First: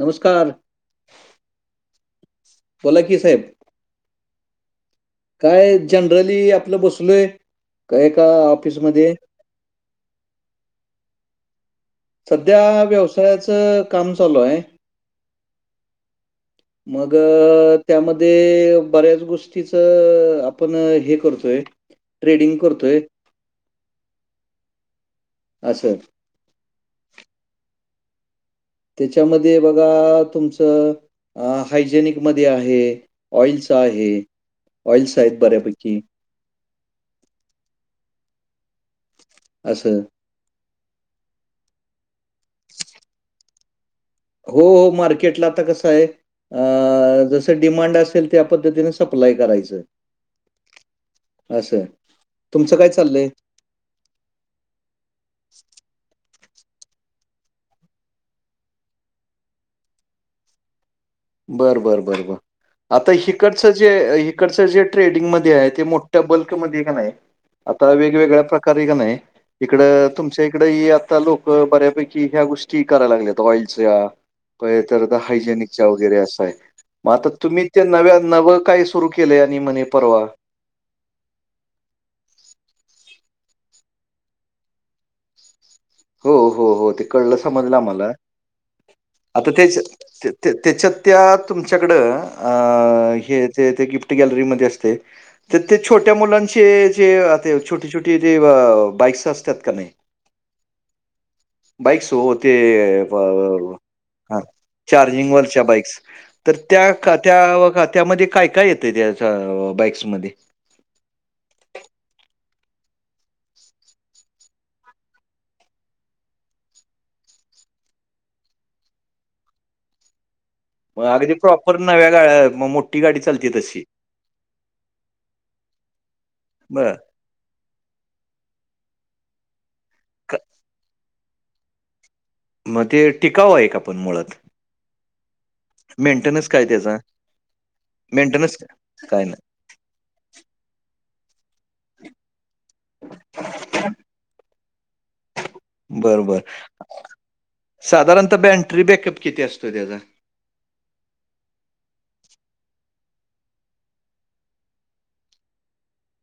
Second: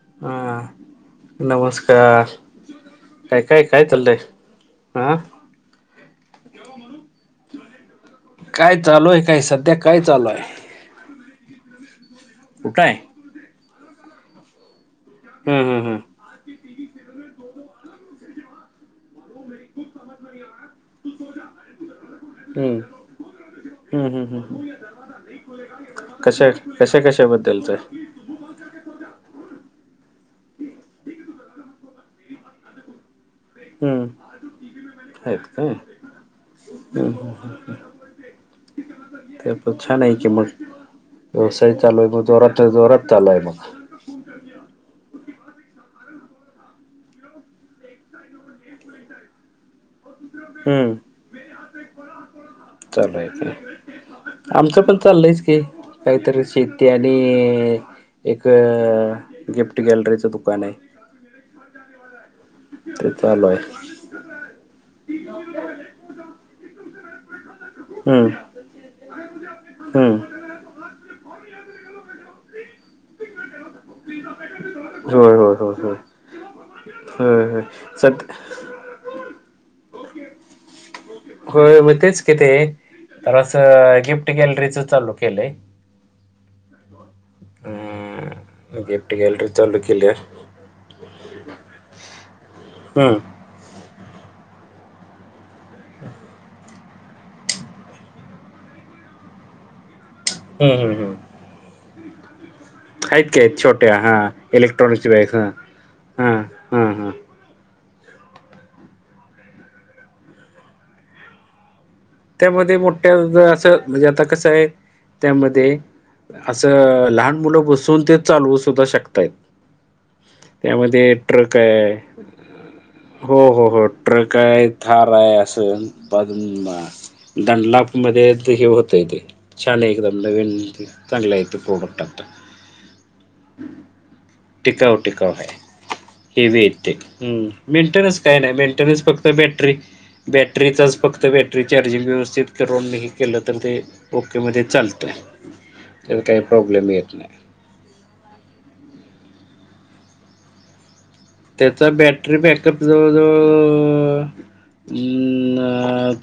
नमस्कार. हा, नमस्कार, बोला की साहेब. काय काय काय चाललय? आं. काय जनरली आपलं बसलोय. का एका काय चालू ऑफिसमध्ये. आहे काय सध्या काय चालू आहे? कुठं सध्या आहे व्यवसायाचं काम चालू आहे. हा हा हा. मग त्यामध्ये बऱ्याच गोष टीच आपण हे करतोय, ट्रेडिंग हम्म करतोय. हम्म हम्, असं. कशा कशा कशा बद्दलचय. त्याच्यामध्ये बघा तुमचं, हायजेनिक मध्ये आहे. ऑइलस हम्म आहे, ऑइल्स आहेत बऱ्यापैकी. हम् हम, ते पण असं. छान आहे कि मग. व्यवसाय चालू आहे मग जोरात जोरात चालू आहे मग. हो हो मार्केटला आता कसं आहे. अ जसं डिमांड असेल त्या पद्धतीने सप्लाय करायचं. हम्म असंया, तुमचं काय चालू आहे चाललंय? का आमचं पण चाललंयच की काहीतरी शेती आणि एक गिफ्ट गॅलरीचं दुकान आहे. बरं बरं बरं बर. ते आता चालू आहे हिकडचं जे इकडचं जे ट्रेडिंगमध्ये आहे ते मोठ्या बल्कमध्ये कानाय. आता हम्म वेगवेगळ्या प्रकारे कनाय, इकड हम्म तुमच्या इकड ही आता लोक बऱ्यापैकी की ह्या गोष्टी कराय लागल्यात ऑइलच्या, पाहिल तर होय होय हायजेनिक होय ता होय वगैरे अस हाय, मग आता होय होय तुम्ही ते नव्या सत नवं काय सुरू केलंय आणि म्हणे परवा. होय म तेच कि ते, तर असं गिफ्ट गॅलरीच चालू केलंय. हो हो हो ते कळलं समजलं आम्हाला. अ गिफ्ट गॅलरी चालू केलय. ते ते त्याच्यात त्या तुमच्याकडं अ हम्म हे ते ते गिफ्ट गॅलरीमध्ये असतय, त ते छोट्या मुलांशी जे छोटी छोटी ते बाईक्स असतात कानाय. हम् हम् हम. बाईक्स वो ते. की आहेत छोट्या हा [unintelligible] इलेक्ट्रॉनिक्स चार्जिंग बॅग्स हा वरच्या बाईक्स, हा तर हा त्या हा का त्या त्यामध्ये काय काय येतय त्या बाईक्समध्ये त्यामध्ये मोठ्या असं म्हणजे आता कसं आहे त्यामध्ये असं लहान मुलं बसून ते चालवू सुद्धा शकतायत. मग त्यामध्ये अगदी ट्रक प्रॉपर आहे, नव्या गाड्या म- मोठी गाडी हो चालते हो तशी. हो. ट्रेकय ारयासं बदून म बरं. दंडलाप मध्ये हे होतय ते छान एकदम क नवीन चांगल्या य ते प्रॉडक्ट आता म ते टिकाव एक आपण मुळात टिककाऊ टिकाऊ आहे हे मेंटेनन्स व काय येते त्याचा? हम् मेंटेनन्स काय नाही मेंटेनन्स काय फक्त नाही? बॅटरी बॅटरीचाच फक्त बॅटरी चार्जिंग व्यवस्थित करोन नाही केलं तर ते ओकेमध्ये चालतं आहे त्या बरं, बरं. काही प्रॉब्लेम येत नाही साधारणतः बॅटरी बॅकअप किती असतोय त्याचा त्याचा बॅटरी बॅकअप जवळ जवळ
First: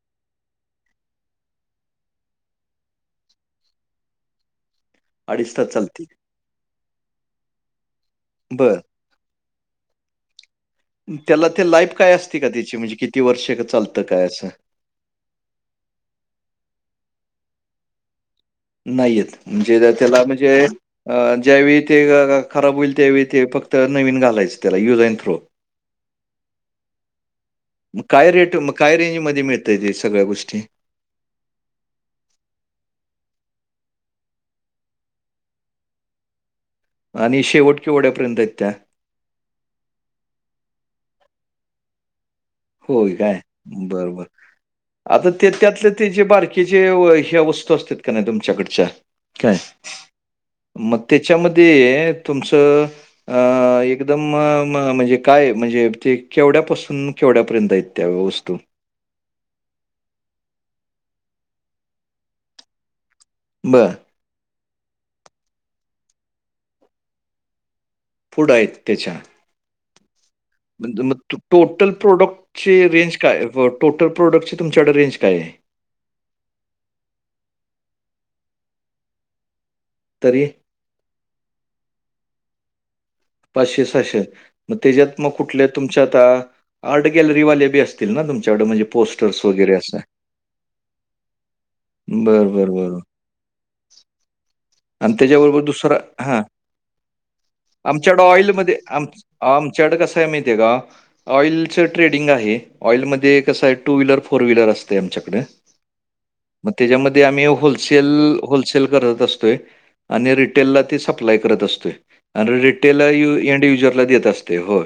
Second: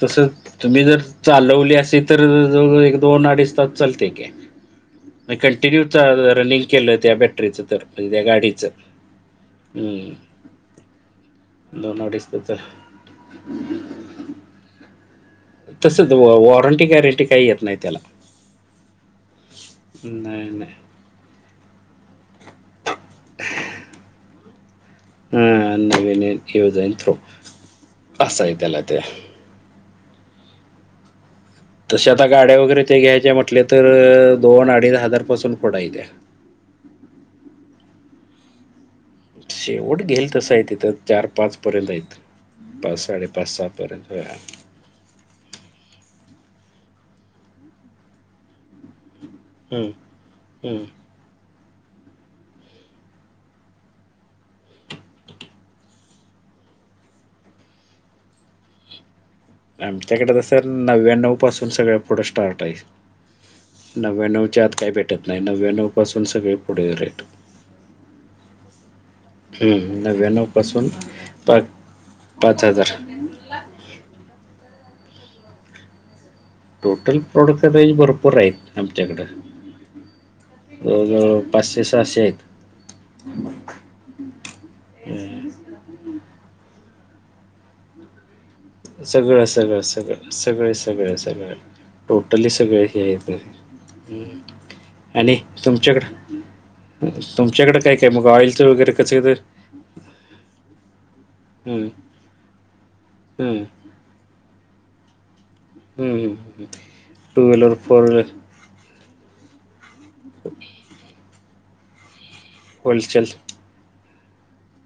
तसंच तुम्ही जर चालवली असेल तर ज एक दोन अडीच तास चालते का अडीच तास कंटिन्यू चालते रनिंग केलं हो त्या बॅटरीचं तर म्हणजे त्या गाडीचं बर ह त्याला ते लाईफ काय असती का त्याची म्हणजे किती वर्ष चालतं काय असं तसंच वॉरंटी गॅरंटी काही येत नाही त्याला नाहीेत म्हणजे त्याला म्हणजे नाही नाही अ ज्यावेळी ते खराब होईल त्यावेळी ते फक्त नवीन घालायचं त्याला युजन हो हां, नवीन यूज अँड थ्रो मग काय असं आहे रेट मग त्याला काय त्या रेंजमध्ये मिळते तर ते सगळ्या गोष्टी तसे आता गाड्या वगैरे ते घ्यायच्या म्हटले तर दोन अडीच हजार पासून पुोढा येत्या आणि शेवट किवढ्यापर्यंत आहेत त्या शेवट घेईल तसं आहे तिथं चार पाच पर्यंत आहेत पाच होय काय साडेपाच सहा बर पर्यंत बर होया आता ते त्यातले ते जे बारकीचे ह्या वस्तू असत का नाही तुमच्याकडच्या काय हम्म, हम्म. मग त्याच्यामध्ये तुमचं अ एकदम म्हणजे काय म्हणजे ते केवढ्यापासून केेवढ्यापर्यंत येत त्या वस्तू आमच्याकडे तर सर नव्याण्णव पासून सगळं पुढं स्टार्ट आहे बर नव्याणवच्या आत काही भेटत नाही नव्याण्णव पासून सगळे पुढे रातो पुढ आहेत त्याच्या हम्म न व्यान मग टोटल प्रोडक्टचे हजार रेंज काय टोटल प्रोडक्टचे तुमच्याकडे रेंज काय आहे टोटल प्रॉडक्ट अरेंज भरपूर आहेत आमच्याकडं तरी जवळजवळ पाचशे सहाशे आहेत. पाचशे सहाशे मग त्याच्यात हम्म. मग कुठल्या तुमच्या आता आर्ट गॅलरी वाले बी असतं सगळं सगळं सगळं सगळ सगळं सगळं टोटली बरं बरं सगळे बरं हे येत आणि त्याच्याबरोबर दुसरा हां तुमच्याकडं तुमच्याकडें काय काय आमच्याकडं मग ऑइलचं ऑइलमध्ये वगैरे आम कसं आमच्याकडं कसं आहे माहिती आहे का ऑइलचं ट्रेडिंग आहे ऑइलमध्ये कसं आहे. टू व्हीलर फोर व्हीलर असं आमच्याकडे मग त्यामध्ये आम्ही two wheeler four wholesale wheeler sale करत असतोय आणि रिटेलला ते सप्लाय करत असतते आणि रिटेल होलसेल यू एड युजरला देत असते होय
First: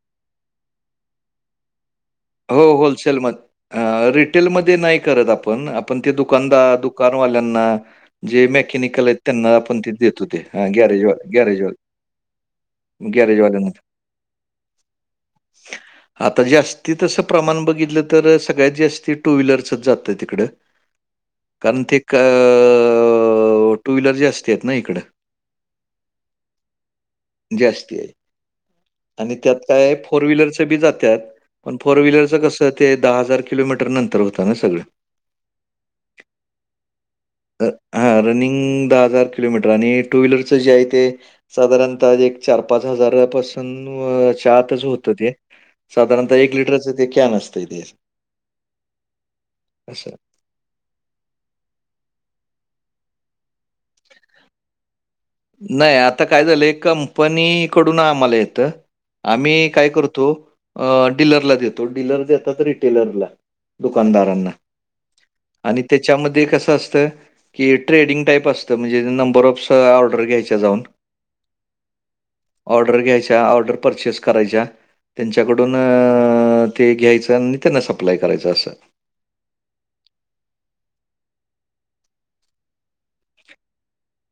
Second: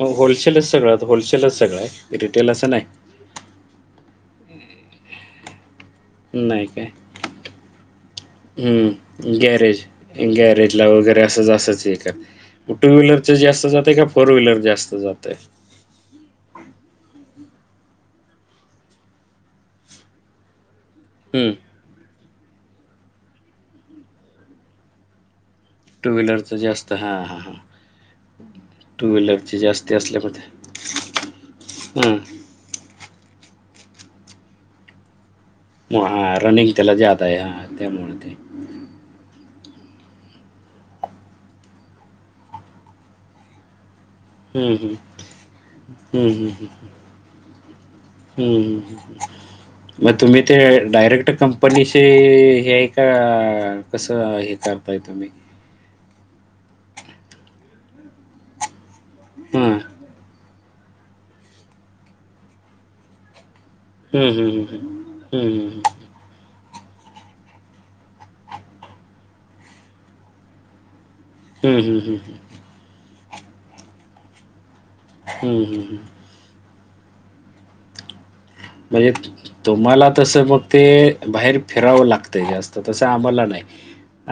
मग होलसेलच सगळं होलसेलच सगळं आहे रिटेल हो असं नाही होलसेलमध्ये रिटेलमध्ये नाही करत आपण आपण ते नाही दुकानदार काय दुकानवाल्यांना जे हम्म. मेकनिकल आहेत त्यांना आपण गॅरेज देतो ते गॅरेजला वगैरे गॅरेजवाल गॅरेजवाल असंंच एक टू व्हीलरच गॅरेजवाल्यांना जास्त जातेय का फोर व्हीलर जास्त जातय. आता जास्त ती तसं प्रमाण बघितलं तर सगळ्यात जास्त टू व्हीलरसच जातं तिकडं. हम्म. कारण ते कअ अ अ अ अ अ अ अ टू व्हीलर जास्ती आहेत ना इकडं. टू व्हीलर तर जास्त हा हा. जास्ती आहे. आणि त्यात काय फोर व्हीलरच बी जातात. पण फोर ते हां व्हीलरचं कसं ते दहा हजार किलोमीटर नंतर होत ना सगळे. मग हां रनिंग त्याला जात आहे हां त्यामुळे हा ते रनिंग दहा हजार किलोमीटरां आणि टू व्हिलरचे जे आहे ते साधारणतः एक चार पाच हजारपासून हम्म, आतच हम्म. होत ते साधारण हम्म, हम्म, हम्म. ते कॅन असतंय ते हम्म असं. मग तुम्ही ते डायरेक्ट कंपनीशी हे आहे का कसं हे करताय तुम्ही नाही आता काय झालं कंपनी कडून आम्हाला येत. आम्ही हां. काय करतो अ डीलरला देतो डीललर देतात रिटेलरला. हं, दुकानदारांना हं, हं, हं. हं, हं, आणि हं. त्या त्याच्यामध्ये कसं असतं की ट्रेडिंग टाईप असतं तर म्हणजे नंबर ऑफ स ऑर्डर घ्यायच्या जाऊन. हम्म हम्म हम्म. ऑर्डर घ्यायच्या ऑर्डर परचेस करायच्या हं, त्यांच्याकडून अ हं, हं. अ ते घ्यायचं आणि त्यांना सप्लाय करायचं असं. म्हणजे [inaudible] तुम्हाला तसं मग ते बाहेर फिरावं लागतंय जास्त तसं आम्हाला नाही.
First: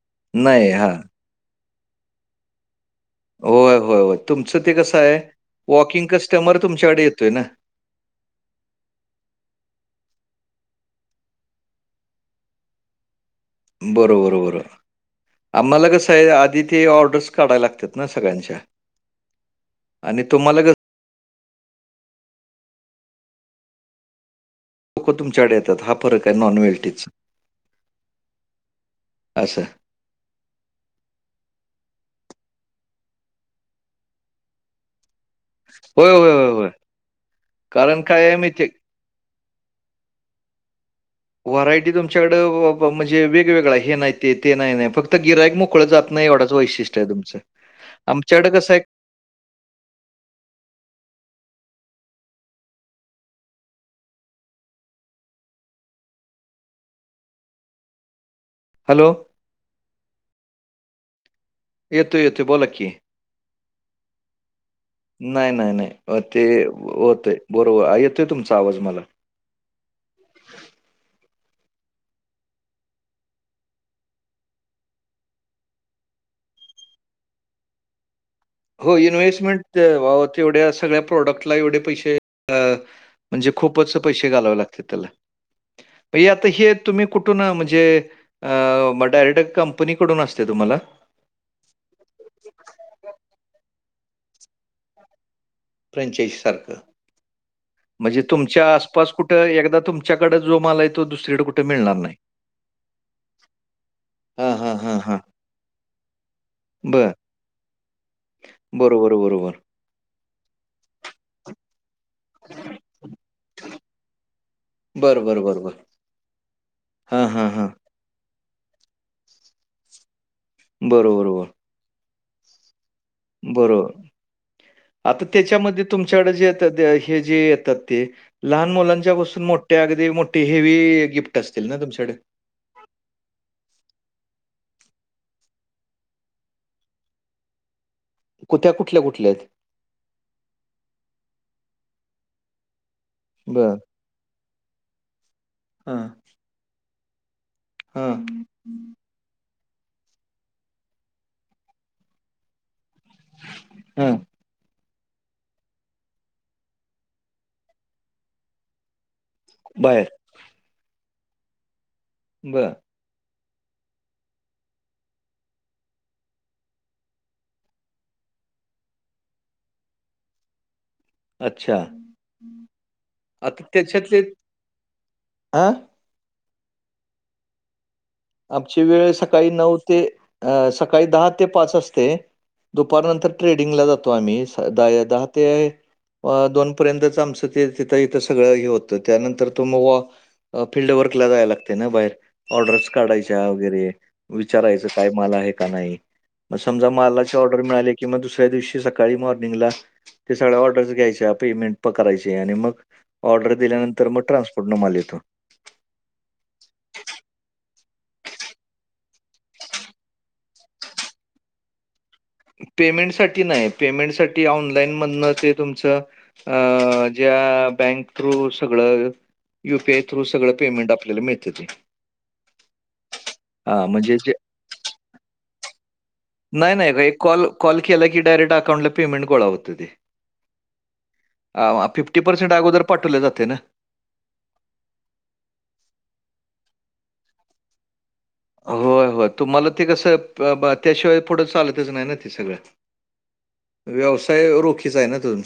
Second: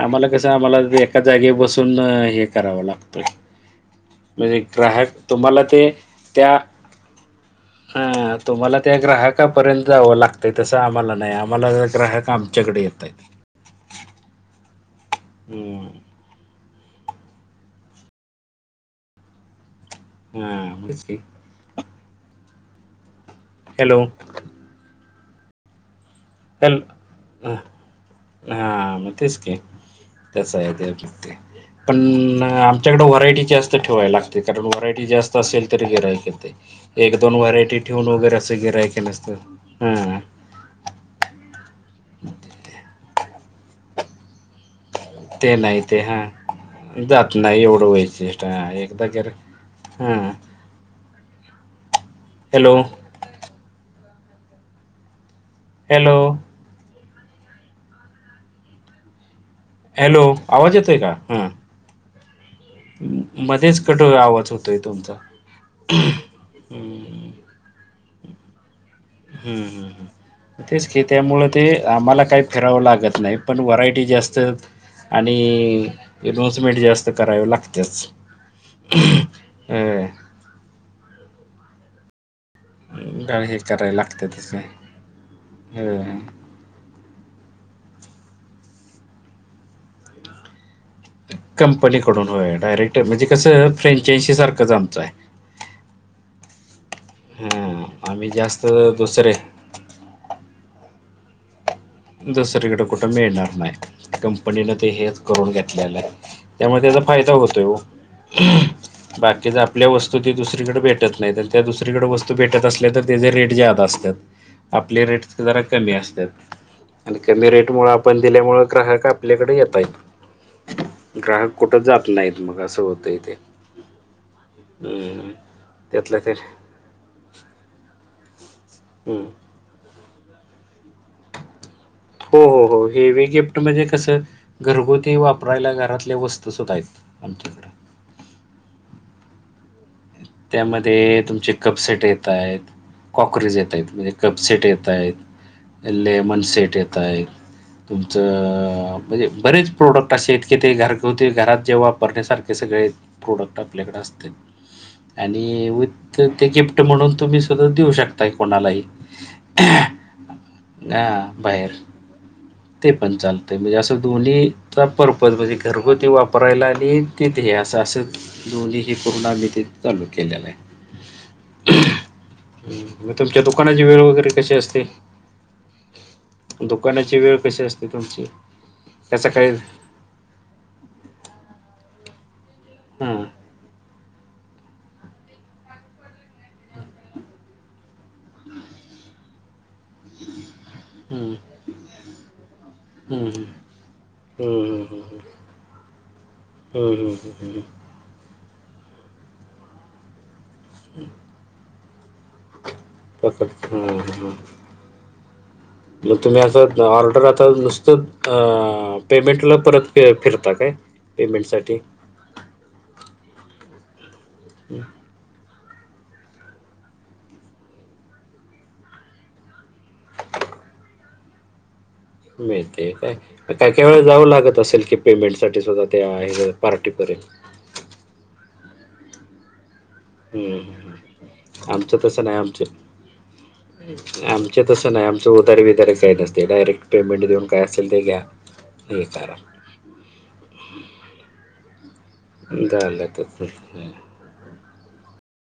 आम्हाला कसं नाही आम्हाला हां. एका जागे बसून हे करावं लागतं. होय, होय, होय. म्हणजे तुमचं ते कसं ग्राहक आहे, तुम्हाला ते वॉकिंग कस्टमर त्या तुमच्याकडे येतोय ना. हा तुम्हाला त्या ग्राहकापर्यंत जावं लागतं तसं आम्हाला नाही आम्हाला ग्राहक आमच्याकडे येतय. बरोबर बरोबर हं. आम्हाला कसं आधी ते ऑर्डर्स काढायला लागतात ना सगळ्यांच्या. आणि हा तुम्हाला कसं बस की. हॅलो. तुमच्याडे येतात हा फरक आहे नॉन हल व्हेल्टीचा हा मग तेच की असं त्यासं आहे ते फक्ती पण आमच्याकडे व्हरायटी जास्त ठेवायला लागते कारण व्हरायटी जास्त असेल तरी होय गिरायक होय होय ते होय एक दोन व्हरायटी कारण ठेवून काय आहे वगैरे असं माहिती गिरायक नसतं. हा. व्हरायटी तुमच्याकडं व व म्हणजे वेगवेगळा हे नाही ते ते नाही नाही फक्त ते गिरायक नाही मोकळं ते जात हा एवढाच वैशिष्ट्य आहे जात तुमचं नाही एवढं वैशिष्ट्य आमच्याकडे कसं व्हायच आहे एकद गेल हा हॅलो. हॅलो. हॅलो. हॅलो! आवाज येत आहे? का हां. येत येतो बोला की. मध्येच कट आवाज होतोय तुमचा? नाही नाही नाही अ, ते हम्म. होतय, बरोबर येतोय तुमचा आवाज मला. ह ह ह. तेच की, त्यामुळे ते आम्हाला काही फिरावं लागत नाही पण व्हरायटी जास्त आणि इनाऊन्समेंट जास्त करावे लागत्याचं. हो इन्व्हेस्टमेंट वाव तेवढ्या सगळ्या प्रोडक्टला एवढे पैसे अ काय म्हणजे हे करायला खूपच पैसे लागतातच घालावे काय लागते त्याला होय. मग आता हे तुम्ही कुठून म्हणजे अ डायरेक्ट कंपनीकडून असते तुम्हाला. कंपनीकडून होय डायरेक्ट म्हणजे कसं फ्रँचायजी सारखं जामचं आहे. फ्रेचाईजी सारखं हा म्हणजे आम्ही तुमच्या जास्त आसपास दुसरे कुठं एकदा तुम आमच्याकडं जो माल आहे तो, दुसरीकडे कुठे मिळणार नाही. दुसरीकडे कुठं मिळणार नाही, हा हा कंपनीने ते हा हा हेच करून घेतलेलं आहे. त्यामुळे त्याचा बर फायदा होतोय ओ. बरोबर बर बाकीच आपल्या वस्तू ती दुसरीकडे भेटत नाही, त्या दुसरीकडे वस्तू त भेटत असले तर, त्याचे रेट ज्यादा असतात आपले बर बर रेटचं जरा बरोबर कमी असत्यात. आणि हा हा कमी हा रेट मुळ, आपण दिल्यामुळे ग्राहक आपल्याकडे येतय बरोबर बरोबर ग्राहक कुठं जात नाहीत, मग असं होतय. बरोबर आता त्याच्या मध्ये त्यातलं तुमच्या कड ते जे येतात हे जे येतात ते लहान मुलांच्या हम्म. पासून मोठ्या अगदी मोठी हेवी गिफ्ट असतील ना तुमच्याकडे? हो हो हो, हेवी गिफ्ट म्हणजे कसं घरगुती वापरायला घरातले वस्तू सुध्दा आहेत. आमच्याकडं. कुठ्या- कुठल्या कुठल्या आहेत? त्यामध्ये तुमचे कप सेट येतायेत. कॉक्रेज येत बर आहेत, म्हणजे कपसेट येत आहेत हा लेमन सेट येत आहेत. हा तुमचं अ म्हणजे बरेच प्रोडक्ट असे, इतके ते घरगुती घरात जे वापरण्यासारखे सगळे. प्रोडक्ट आपल्याकडे हा असतयं. आणि विथ ते गिफ्ट म्हणून तुम्ही सुद्धा देऊ शकताय, कोणालाही बाहेर हा बाहेर. बरं. ते पण चालतय, म्हणजे असं दोन्ही पर्पज म्हणजे घरगुती वापरायला आणि तिथ हे असं असं दोन्ही ही पूर्णमती चालू केलेलं आहे. अच्छा! म तुमच्या आता दुकानाची वेळ त्याच्यातले वगैरे कशी असते? अ दुकानाची वेळ कशी असते तुमची? आमची वेळ त्याचा काही सकाळी नऊ ते सकाळी दहा ते पाच असते, हां हं, दुपारनंतर ट्रेडिंगला जातो आम्ही स-दहा ते- अ दोन पर्यंतच आमचं ते तिथं इथं सगळं हे होतं त्यानंतर तो मग फिल्ड वर्कला हं, जायला लागतयं ना, बाहेर ऑर्डर्स हं. हं, काढायच्या वगैरे हं, विचारायच हं, काय हं. माल आहे का नाही, म समजा हं, हं, मालाची हं, ऑर्डर हं. मिळाली. कि मग, दुसऱ्या दिवशी सकाळी मॉर्निंगला ते सगळ्या ऑर्डर्स घ्यायच्या, पेमेंट पे करायचे आणि मग ऑर्डर तसंच. हं, दिल्यानंतर मग, हं. ट्रान्सपोर्ट न माल येतो. मग तुम्ही असं ऑर्डर आता नुसतं अ पेमेंटला परत फ -फिरता काय पेमेंट साठी? पेमेंट साठी नाही पेमेंट साठी हं, ऑनलाईन म्हणणं ते तुमचं अ ज्या बँक थ्रू सगळं यु पी आय थ्रू सगळं पेमेंट आपल्याला मिळत ते. मिळते काय काय काही हां, वेळ म्हणजे जाऊ जे लागत असेल की, पेमेंट साठी सुद्धा? ते आहे ज नाही, नाही. एक पार्टीपर्यंत. कॉल कॉल केला की, डायरेक्ट अकाउंटला पेमेंट गोळा होत ते. ह ह. आवा फिफ्टी पर्सेंट अगोदर पाठवले जाते ना, आमच तसं नाही आमचं उदारे, विदारे, काही नसते डायरेक्ट पेमेंट देऊन काय असेल ते घ्या. हे होय होय करा. तुम्हाला तीथ सप ब त्या शिवाय पुढं चालतच नाही ना, ते सगळ झालं तर. हं, हं. व्यवसाय रोखीचा आहे ना, तुमच